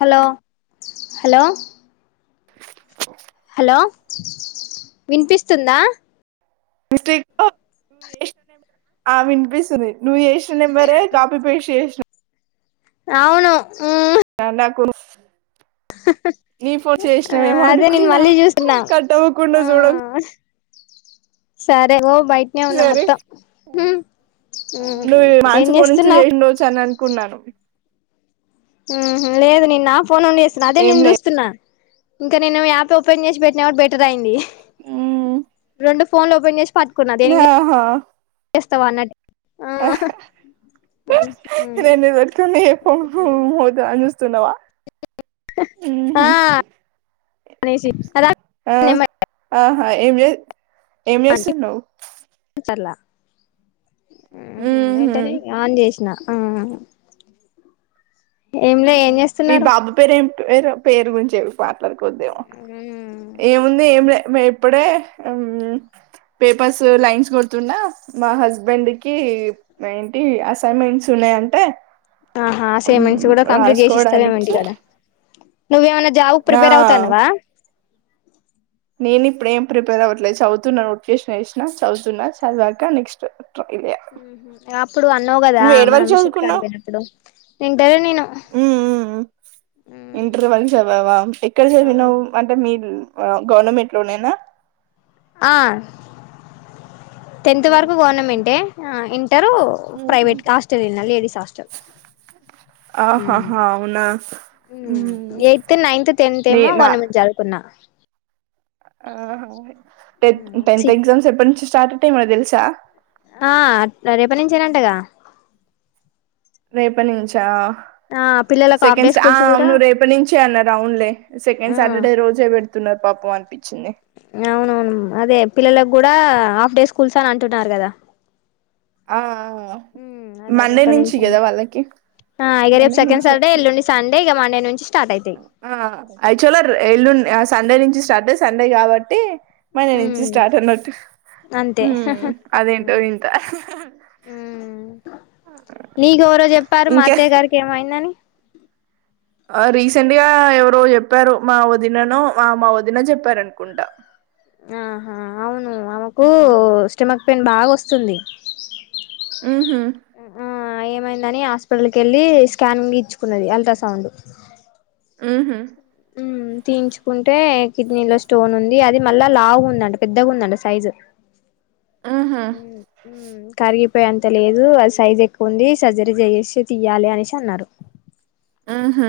Hello hello hello వినిపిస్తుందా mistake లో నువా ఆ వినిపిస్తుంది నువ్వు చే నెంబరే కాపీ పేస్ట్ చేసినాం అవును ర నాకు నీ పో ఆ చేసమేమో అదే నేను అనుకున్నా మళ్ళీ చూస్తున్నా కట్టవ్వకుండా ఆ చూడకు సరే ఓ బయటనే ఉన్నా సరే మొత్తం మ్మ్ మ్మ్ నువ్వు ఏం మాసపూర్ నుంచి చేస్తున్నావ్ చేయిండవచ్చు అని అనుకున్నాను లేదు నిన్న ఆ ఫోన్ వన్ చేస్తసాను అదే ఏం నేను లే చూస్తున్నా ఇంకా నేను మీ యాప్ ఓపెన్ చేసి పెట్టిన వాడు బెటర్ అయింది రెండు ఫోన్ల ఓపెన్ చేసి పట్టుకున్నా దేనికి ఆహా చేస్తావా అన్నట్ రెండు [unintelligible] స్తున్నవా ఆ ఆనేసి ఆ ఆహా ఏం చే ఏం చేస్తున్నావ్? ఉహు ఏంటనే ఆన్ చేసిన ఉమ్ మీ బాబు పేరేం వేరు పేరు గుంరించే మాట్లాడుకోద్దేమో, ఏముంది ఎంలే ఇప్పుడే పేపర్స్ లైన్స్ కొడుతున్నా, మా హస్బెండ్ కి ఏంటి అసైన్మెంట్స్ ఉన్నాయంటే ఆహా అసైన్మెంట్స్ ఉమ్, కూడా కంప్లీట్ చేసిస్తవేమో రాసుకోవడానికి ఇంటికాడ, నువ్వేమన్నా జాబ్ కు ఆ ప్రిపేర్ అవుతాన్నవా? నేను ఇప్పుడు ఏం ప్రిపేర్ అవ్వట్లేదు, చదుతున్నా నోటిఫికేషన్ వేసినా చదువుతున్నా చదివాక నెక్స్ట్ అప్పుడు అన్నావు కదా నువ్వు మనం ఏడవరకు మిషన్ కాడికి చదువుకున్నవు పోయినప్పుడు వింటలే నేను ఉమ్ ఉమ్ ఇంటర్ వరకి చదివావా, ఎక్కడ చదివినవ్ అంటే మీ వావ్ గవర్నమెంట్ లోనేనా ఆ టెన్త్ వరకు ఉమ్, గవర్నమెంటే, ఆ ఇంటరు ఉమ్, ఉమ్. ప్రైవేట్ హాస్టల్ ఎళ్లిన లేడీస్ హాస్టల్. ఉమ్ ఆహాహా అవునా ఉమ్ ఎయిత్ నైన్త్ టెన్త్ నే ఏమో నా గవర్నమెంట్ చదువుకున్నా. ఆహా టెన్ సి టెన్త్ ఎక్జామ్స్ ఎప్పటినుంచి స్టార్ట్? టె ఏమన్నా తెలుసా? ఆ రేపన్నుంచే నంటగా రేప నుంచా ఆ పిల్లలకు హాఫ్ డే సెకండ్ట్స్ ఆ స్కూల్స్ కూడా అవును రేప నుంచే అన్నరు అవున్ లే, సెకండ్ సాటర్డే రోజే పెడుత్ తున్న పాపం ఆంటీ అవునవును అదే పిల్లల గుడ హాఫ్ డే స్కూల్స అని అంటున్నారు కదా. ఆ ఆ ఉమ్ అదే మండే రేపటి నుంచి అన్న కదా వాళ్ళకి, మండే నుంచే డేగా మండే నుంచి స్టార్ట్ అయితాయి ఆ యాక్చువల్ గా ఎల్లుండ్, ఆ సండే నుంచి స్టార్డే సండే కాబట్టి మండే హు నుంచి స్టార్ట్ అన్నట్టు అంతే హ ఉమ్ హా అదేంటో వింత హు నీకు ఎవరో చెప్పారు మా ఇంకా అత్తయ్య గారికి ఏమొ ఆఇందని ఆ రీసెంట్ గా ఎవరో చెప్పారు మా వదిననో మా మా వదిన చెప్పారనుకుంటా ఆహా అవును ఆమెక్ కు ఉ- స్టమక్ పెయిన్ బాగా వస్తుంది మ్ హమ్ ఆ ఏమైందని హాస్పిటల్కి వెళ్ళి స్కానింగ్ ఇచ్చుకున్నది అల్ట్రాసౌండ్ ఉహు హు తీయించుకుంటే కిడ్నీ లో స్టోన్ ఉంది అది మళ్ళా లాగుందంట పెద్దగుందంట సైజు ఆహా ఉ ఉ కరిగిపోయెంత లేదు అ సైజ్ ఎక్కువుంది సర్జరీ చేసి తీయాలి అనేసి అన్నారు ఆహ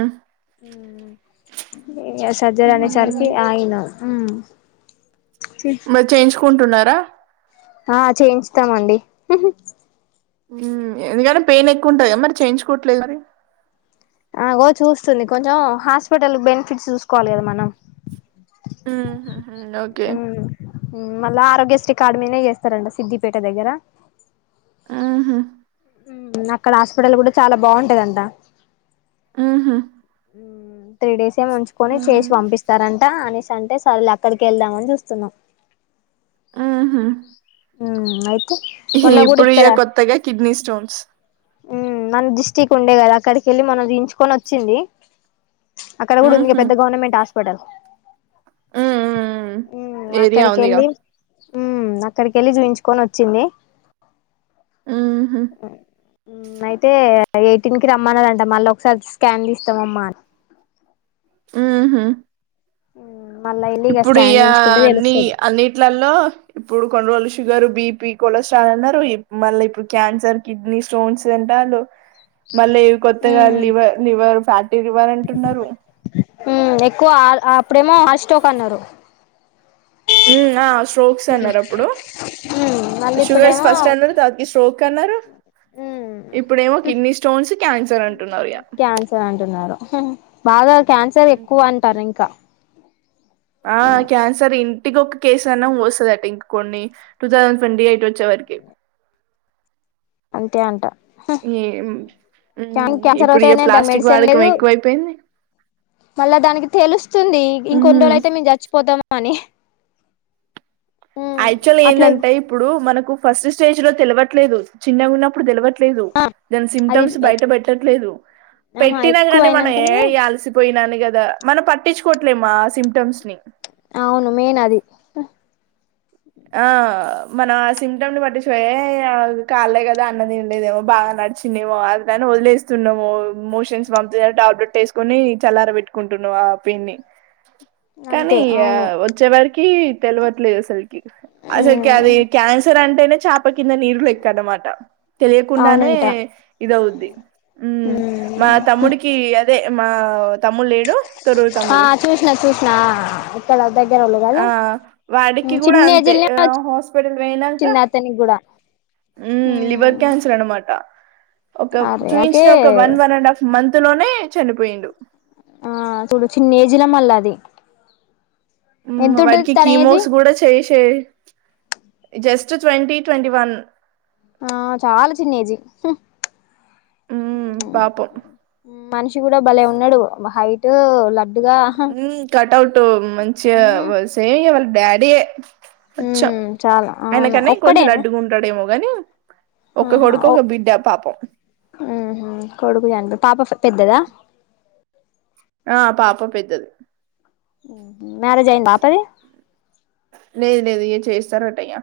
ఉ ఇగ సర్జరీ అనేసరికి మ్మ్ ఆగినం ఆ మరి చేయించుకుంటున్నారా ఆ చేయించుతామండి హు ఎందుకంటే పెయిన్ ఎక్కువ ఉంటాది కదా మరి చేయించుకోవట్లేదు మరి అగో చూస్తుంది కొంచెం హాస్పిటల్ బెనిఫిట్స్ చూసుకోవాలి కదా మనం మ్ హు మ్ ఓకే హు మళ్ళా ఆరోగ్యశ్రీ కార్డు మీదనే చేస్తారంట సిద్దిపేట దగ్గర మ్మ్ హు అక్కడ హాస్పిటల్ కూడా చాలా బాగుంటదంటా మ్మ్ హు త్రీ డేస్ ఉంచుకొని చేసి పంపిస్తారంట అనెస్ అంటే సరేలే అక్కడికే వెళ్దామని చూస్తున్నాం మ్మ్. హు ఉ అయిత్ ఇప్పుడు ఇగా కొత్తగా కిడ్నీ స్టోన్స్ హు మన డిస్టిక్ ఉండే కదా అక్కడికి వెళ్ళి మొన్న తీయించుకొని వచ్చింది అక్కడ కూడా మ్మ్ ఉంది పెద్ద గవర్నమెంట్స్ అస్ పటల్ మ్మ్ హు ఏరియా ఉందిగా అక్కడికెళ్ళి హు అక్కడికేళ్ళి చూయించుకొని ఓచ్చింది మ్మ్ హు అయితే యైయిటీన్ కి రమ్మనదంట మళ్ళీ ఒకసారి స్కాన్ తీస్తాం అమ్మా అని హుమ్మ్ హు ఇప్పుడు ఇగా అన్ని అన్నిట్లల్లో ఇప్పుడు కొన్ని రోజులు షుగర్ బిపి బిపి కొలెస్ట్రాల్ అన్నారు మల్ల ఇప్పుడు క్యాన్సర్ కిడ్నీ స్టోన్స్ అంటాండ్రు మళ్ళీవి కొత్తగా లివర్ లివర్ ఫ్యాటీ లివర్ అంటున్నారు హు ఎక్కువ ఆ ఆ ఇప్పుడేమో హాట్ స్టాక్ అన్నారు హు ఆం స్ట్రోక్స్ అన్నారు అప్పుడు మ్మ్ మళ్ళీ షుగర్స్ ఇప్పుడేమో ఫస్ట్ అన్నారు తకి స్ట్రోక్ అన్నారు మ్మ్ ఇప్పుడేమో కిడ్నీ స్టోన్స్ క్యాన్సర్ అంటున్నారు ఇగా క్యాన్సర్ అంటున్నారు బాగా క్యాన్సర్ ఎక్కువ అంటారు ఇంకా ఆ క్యాన్సర్ ఇన్ ఇంటికొ ఒక్క కేసన్నయ అన్నా వస్తుందట ఇంక కొన్ని టూ థౌసండ్ ట్వంటీ యైట్ వచ్చే వరకి అంతే అంట ఈ ఉం క్యాన్సర్ ఇప్పుడు ఇగ అ ప్లాస్టిక్ మెడిసిన్ వాడకం లేదు ఎక్కువైపోయింది మళ్ళా దానికి తెలుస్తుంది ఇంకొన్ని హ్మ్ రోజు అయితే మేము చచ్చిపోతాం అని యాక్చువల్ అట్లే ఏందంటే ఇప్పుడు మనకు ఫస్ట్ స్టేజ్ లో తెలవట్లేదు చిన్నగా ఉన్నప్పుడు తెలవట్ ఆ దాని అది సిటమ్స్ బయట పెట్టట్లేదు ఆహా పెట్టినా కాని మనం ఎక్కువయినంకనే అల్సిపోయినా కదా మనం పట్టించుకోవట్లేమా ఆ సిమ్టమ్స్ ని అవును మెయిన్ అది ఆ మన సిమ్టమ్ ని పట్టించిపోయే కాలే కదా అన్నదినండేదేమో బాగా నడిచినందేమో అట్ని వదిలేస్తున్నామో మోషన్స్ పం టాప్లట్ వేసుకొని చల్లార పెట్టుకుంటున్నా ఆ పెయిన్ని అంతే కానీ అవును వచ్చే వారికి తెలివట్లేదు అసలు అసలు అది క్యాంసర్ అంటేనే చాప కింద నీరు లెక్క అన్నమాట తెలియకుండానే అవునంట ఇదవుద్ది ఉ మా తమ్ముడికి అదే మా తమ్ము లేడు తరురు ఆ తమ్ముడు చూసిన చూసిన ఇక్కడ దగ్గరోళ్ళు కదా ఆ వాడికి కూడా చిన్న అంతే ఏజ్లనే ఆ హాస్పిటల్ పోయినంక వచ్చింది అతనికి కూడా ఊమ్ లివర్ క్యాన్సర్ అనామట ఒక అరే అకే చూసిన ఒక one one and half month అందులోనే చనిపోయిడు ఆ చూడు చిన్న ఏజ్ల మళ్ళ అది ఎంతుంటది వాటికి తన ఏజ్ కీమోస్ కూడా చే జస్ట్ ట్వంటీ ట్వంటీ వన్ ఆ చాలా చిన్న ఏజ్ హు ఉమ్ పాపం మనిషి కూడ భలే ఉన్నడు వ హై టూ హు కటౌట్ మంచిగా మ్మ్ వ సేయల్ డాడీ ఏ మ్మ్ చాలా ఆయన అవును కన్న ఇం కొంచెం ఒక్కడేనా లడ్డుగా ఉంటాడేమో వనీ ఆహా ఓ మ్మ్ హు కొడుకు జనిపి పాప పెద్దదా ఆ పాప పెద్దది మ్యారేజి అయింద పాపది చేస్తారుటా అ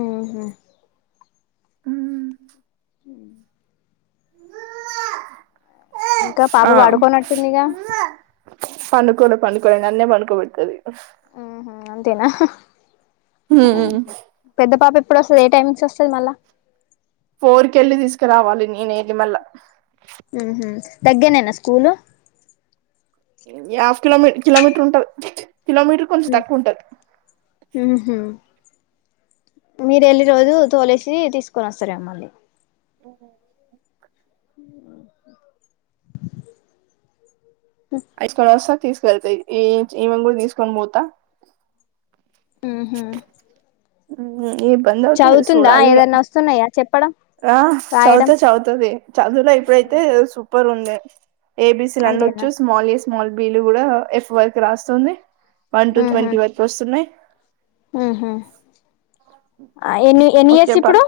ఊమ్ ఇంకా పాప ఆ పడుకోనట్టుందిగా పెనాలో పకోబడతుది హ అంతేనా పెద్ద పాప ఎప్పుడు వస్తుంది ఏ టైమింగ్స్ వస్తుంది మళ్ళా ఫోర్ క వెళ్ళి తీసుకురావాలి నేన వెళ్ళి మళ్ళా ఊమ్ తగ్గేనేనా స్కూలు హాఫ్ కిలోమ కిలోమీటర్ ఉంటారు కిలోమీటర్ కొంచెం తక్కువ ఉంటంది మ్మ్ మీరు వెళ్లి రోజు తోలేసి తీసుకొని వస్తారు మమ్మల్ని అఐసుకో వస తీసుకెళ్తాయి ఈ ఈమ కూడా తీసుకొని పోతా ఆ హమ్ ఏ ఇబ్బంది అవుతుంది చదువుతుందా చూడాలి ఇగ ఏదన్నా వస్తున్నాయా చెప్ ఆ చవితే చదువుతది చదువులో ఇప్పుడైతే ప్పర్ ఉంది ఏబీసి లండడ్ అంతేనా వచ్చు స్మాలిస్ట్ స్మాల్ బీలు కూడా ఎఫ్ వర్కు రాస్తుంది వన్ టు ట్వంటీ వరకు వస్తున్నాయి ఆ ఎని ఎన్ని ఓకే ఇస్ పర్ ఇప్పుడు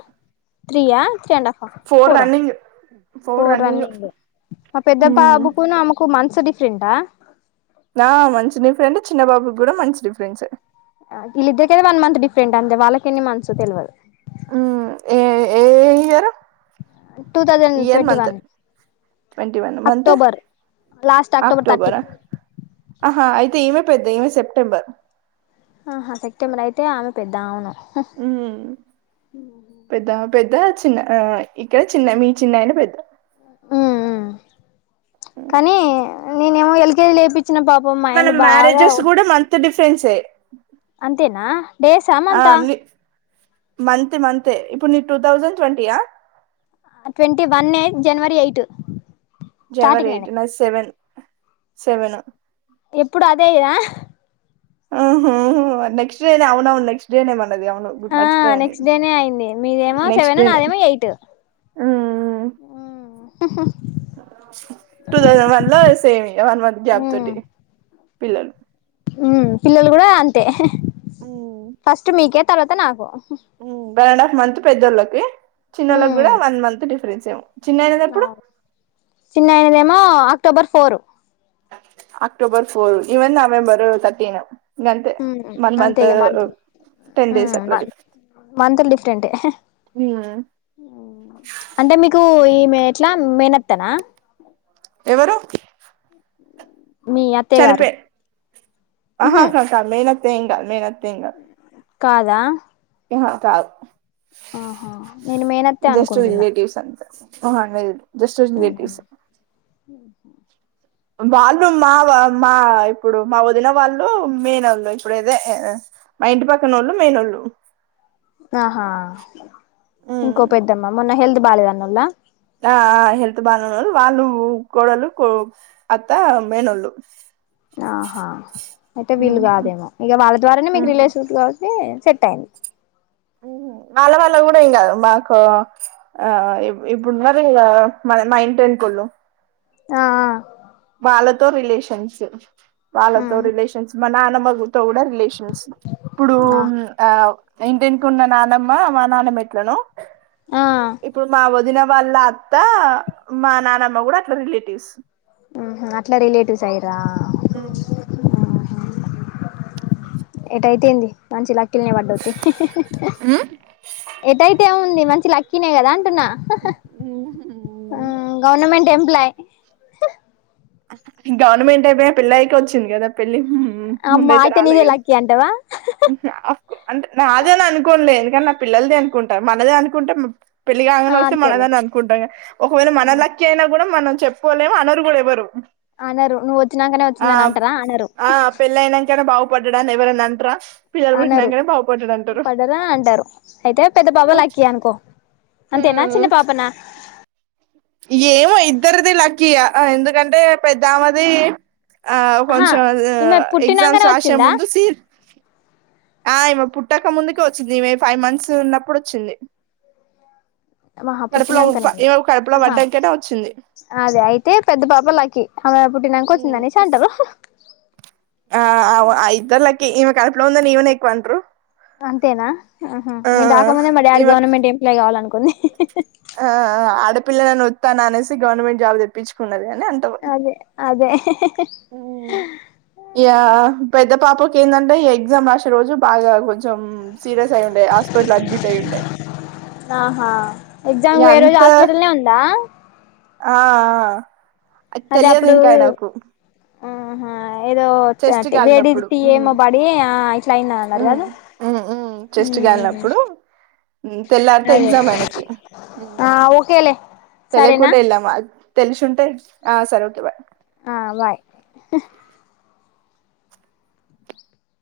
త్రియా త అండ్ఫ ఫోర్ ఫోర్ రన్నింగ్ మా పెద్ద మ్మ్ బాబుకు ఆమెకు మంచి డిఫరెంట్ ఆ మంచి డిఫరెంట్ చిన్న బాబుకి కూడా మంచి డిఫరెన్స్ వీళిద్దరికైతే వన్ మంత్ డిఫరెంట్ అంతే వాళ్ళకి ఎన్ని మంత్స్ తెలియదు ఉమ్ ఏ ఏ year two thousand year twenty month one twenty one month October last thirty October ఆ ఆహా అయితే ఈ పెద్ద ఈమె సెప్టెంబర్ ఆహా సెప్టెంబర్ అయితే ఆమె పెద్ద అవును ఉమ్ పెద్ద పెద్ద చిన్న ఇక్కడ చిన్న మీ చిన్నాయన పెద్ద ఉమ్ ఉ కానీ నేనేమో ఎల్కేజి లేపిచ్చిన పాపం మా ఆయన బాగా రెన్స్ ఏ అంతేనా డేస్ ఆ మంత్ ఆ ని మంత్ మంత్ ఏ ఇప్పుడు నీకు two thousand twenty yeah twenty one ఏ జనవరి ఎయిట్ జనవరి స్టార్టింగ్ ఎయిట్ లోనే ఏనా నాది సెవెన్ సెవను ఎప్పుడు అదే ఇదా ఉహుహు ఆ నెక్స్ట్ డేనే అవునవును నెక్స్ట్ డేనే మన్నా అది అవును ఆ మర్చిపోయా నేను నెక్స్ట్ డేనే అయింది మీదేమో నెక్స్ట్ సెవెన్ డేనే నాదేమో ఎయిట్ ఉమ్ ఉహుం టూ థౌసండ్ వన్ లో సేమ్ ఇగ వన్ మంత్ గ్యాప్ ఉమ్ తోటి పిల్లలు ఉమ్ పిల్లలు కూడా అంతే ఫస్ట్ మీకే తర్వాత నాకు స వన్ అండ్ హాఫ్ మంత్ పెద్దోళ్ళ ఓకే చిన్నోళ్ళు కూడా వన్ మంత్ డిఫరెన్స్ అం ఆ చిన్న అయితేనేమో అ October four October four even November thirteen గంతే ఉమ్ వన్ అంతే మంత్ ఇగ మంత్లు టెన్ డేస్ అట్లా ఉమ్ డిఫరెన్స్ మంత్లు డిఫరెంట్ ఏ ఉమ్ అంటే మీకు ఈ ఎట్లా మేనత్తనా ఎవరు మీ అత్తయ్య గారు చనిపో ఆహా ఉహు కాదు మేనత్త తే ఇంకా మేన త్తే ఇంగ కాదా మ్ హు కాదు ఆహా నేను మేనత్తే జస్ట్ అనుకుంటున్నా రిలేటివ్స్ అంతే అహా లేదు జస్ట్ రిలేటివ్స్ [inaudible] వాళ్ళు మా వా మా ఇప్పుడు మా వదిన వాళ్ళు మెనోళ్ళు ఇప్పుడు అదే మా ఇంటి పక్కనోళ్ళు మెనోళ్ళు ఆహా ఇంకో పెద్దమ్మా మొన్న హెల్త్ బాలేదనదిలా ఆ హెల్త్ బాలేన్నోళ్ళు వాళ్ళు కోడలు అత్త మేనోళ్ళు ఆహా అయితే వీళ్ళు కాదేమో ఇక వాళ్ళ ద్వారానే మీకు రిలేషన్స్ కాబట్టి సెట్టయింది వాళ్ళ వాళ్ళ కూడా ఏం కాదు మాకు ఆ ఇప్పుడున్నారుగ మా ఇంటి యెనకోళ్ళు ఆ వాళ్ళతో రిలేషన్స్ ఆ వాళ్ళతో రిలేషన్స్ మా నాన్నమగతో కూడా రిలేషన్స్ ఇప్పుడు ఆ ఇంటి యెనకున్న నానమ్మ మా నాన్నమ ఎట్లనో ఆ ఇప్పుడు మా వదిన వాళ్ళ అత్త మా నానమ్మ కూడా అట్లా రిలేటివ్స్ ఆహా అట్లా రిలేటివ్స్ అయి రా ఎటైతే ఎంది మంచి లా ఎటైతే ఏముంది మంచి లక్కీనేగదా గవర్నమెంట్ ఎంప్లాయ్ గవర్నమెంట్ అయిపోయిన పెళ్ళి అయిపో వచ్చింది కదా పెళ్ళి అమ్మా ముందయితే అయితే రాలే నీదే కద లక్కీ అంటవా అఫ్ అంటే నాదని అనుకోనులే నా పిల్లలది అనుకుంటా మనదే అనుకుంటే పెళ్లి ఆ కాంగనే వస్తే అంతేలే మనదనే అనుకుంటాంగా ఒకవేళ మన లక్కీ అయినా కూడా మనం చెప్పుకోలేము అనరు కూడా ఎవరు అనరు నువ్వు వచ్చినాకనే వచ్చిందని అంటార అనరు బాగుపడ్డడా అని ఎవరన్న అంట్రా అన్నరు పడ్డరా అంటారు అయితే పెద్ద పాప లక్కీ అనుకో అంతేనా చిన్న పాపనా ఏమో ఇద్దరిది లక్కీయే ఎందుకంటే పెద్దామది ఆ ఆహా కొంచెం ఈమె ఎగ్జామ్స్ పుట్టినాకనే రాసే వచ్చిందా ముందు సీట్ ఆ ఈమె పుట్టక ముందుకే వచ్చింది ఇమె ఫైవ్ మంత్స్ ఉన్నప్పుడు వచ్చింది మహా కడుపులో పుట్టినంకనే ఇగ ఈమె కడుపులో అహ పడ్డాకనే వచ్చింది అదే అయితే పెద్ద పాప లక్కీ అమె టినాంకోచ్చుందని అనేసి అంటారు ఆ అ అయిద్దలకి ఇమే కడ్ పులో ఉందని ఈమెనే ఎక్కువంట్రూ అంతేనా అహ నేను దాకముందే మా డాడీ ఈమె గవర్నమెంట్ ఎంప్లాయ్ కావాలి అనుకు ఆ ఆడపిల్ల ననీ ఒతన అనేస్ సి గవర్నమెంట్ జాబ్ తెప్పించుకున్నద అ అదే అదే ఇగ పెద్ద పాపక్ కేందంటే ఈ ఎగ్జామ్ రాసే రోజు బాగా గో కొంచ సీరియస్ అయిండే హాస్పిటల్ అడ్మిట్ అయిండే ఆహా ఎగ్జామ్ పోయే రోజు ఎంత హాస్పిటల్నే ఉందా ఆ ఆ అ అదే తెలియదు ఇంకా అప్పుడు అయినకు ఆహా ఏదో చ్ వేడిది కాలినప్పుడు టీ ఉమ్ ఏమో పడి ఆ ఇట్లా అయిందనీ అన్నారు ఉమ్ కదు ఉమ్ ఉమ్ చెస్ట్ కాలినప్పుడు తెల్లారితే అదే ఎగ్జామ్ ఆయనకి ఆ ఉమ్ ఓకేలే సరేనా తెలుసుంటే ఆ సరే ఓకే బాయ్ ఆ బాయ్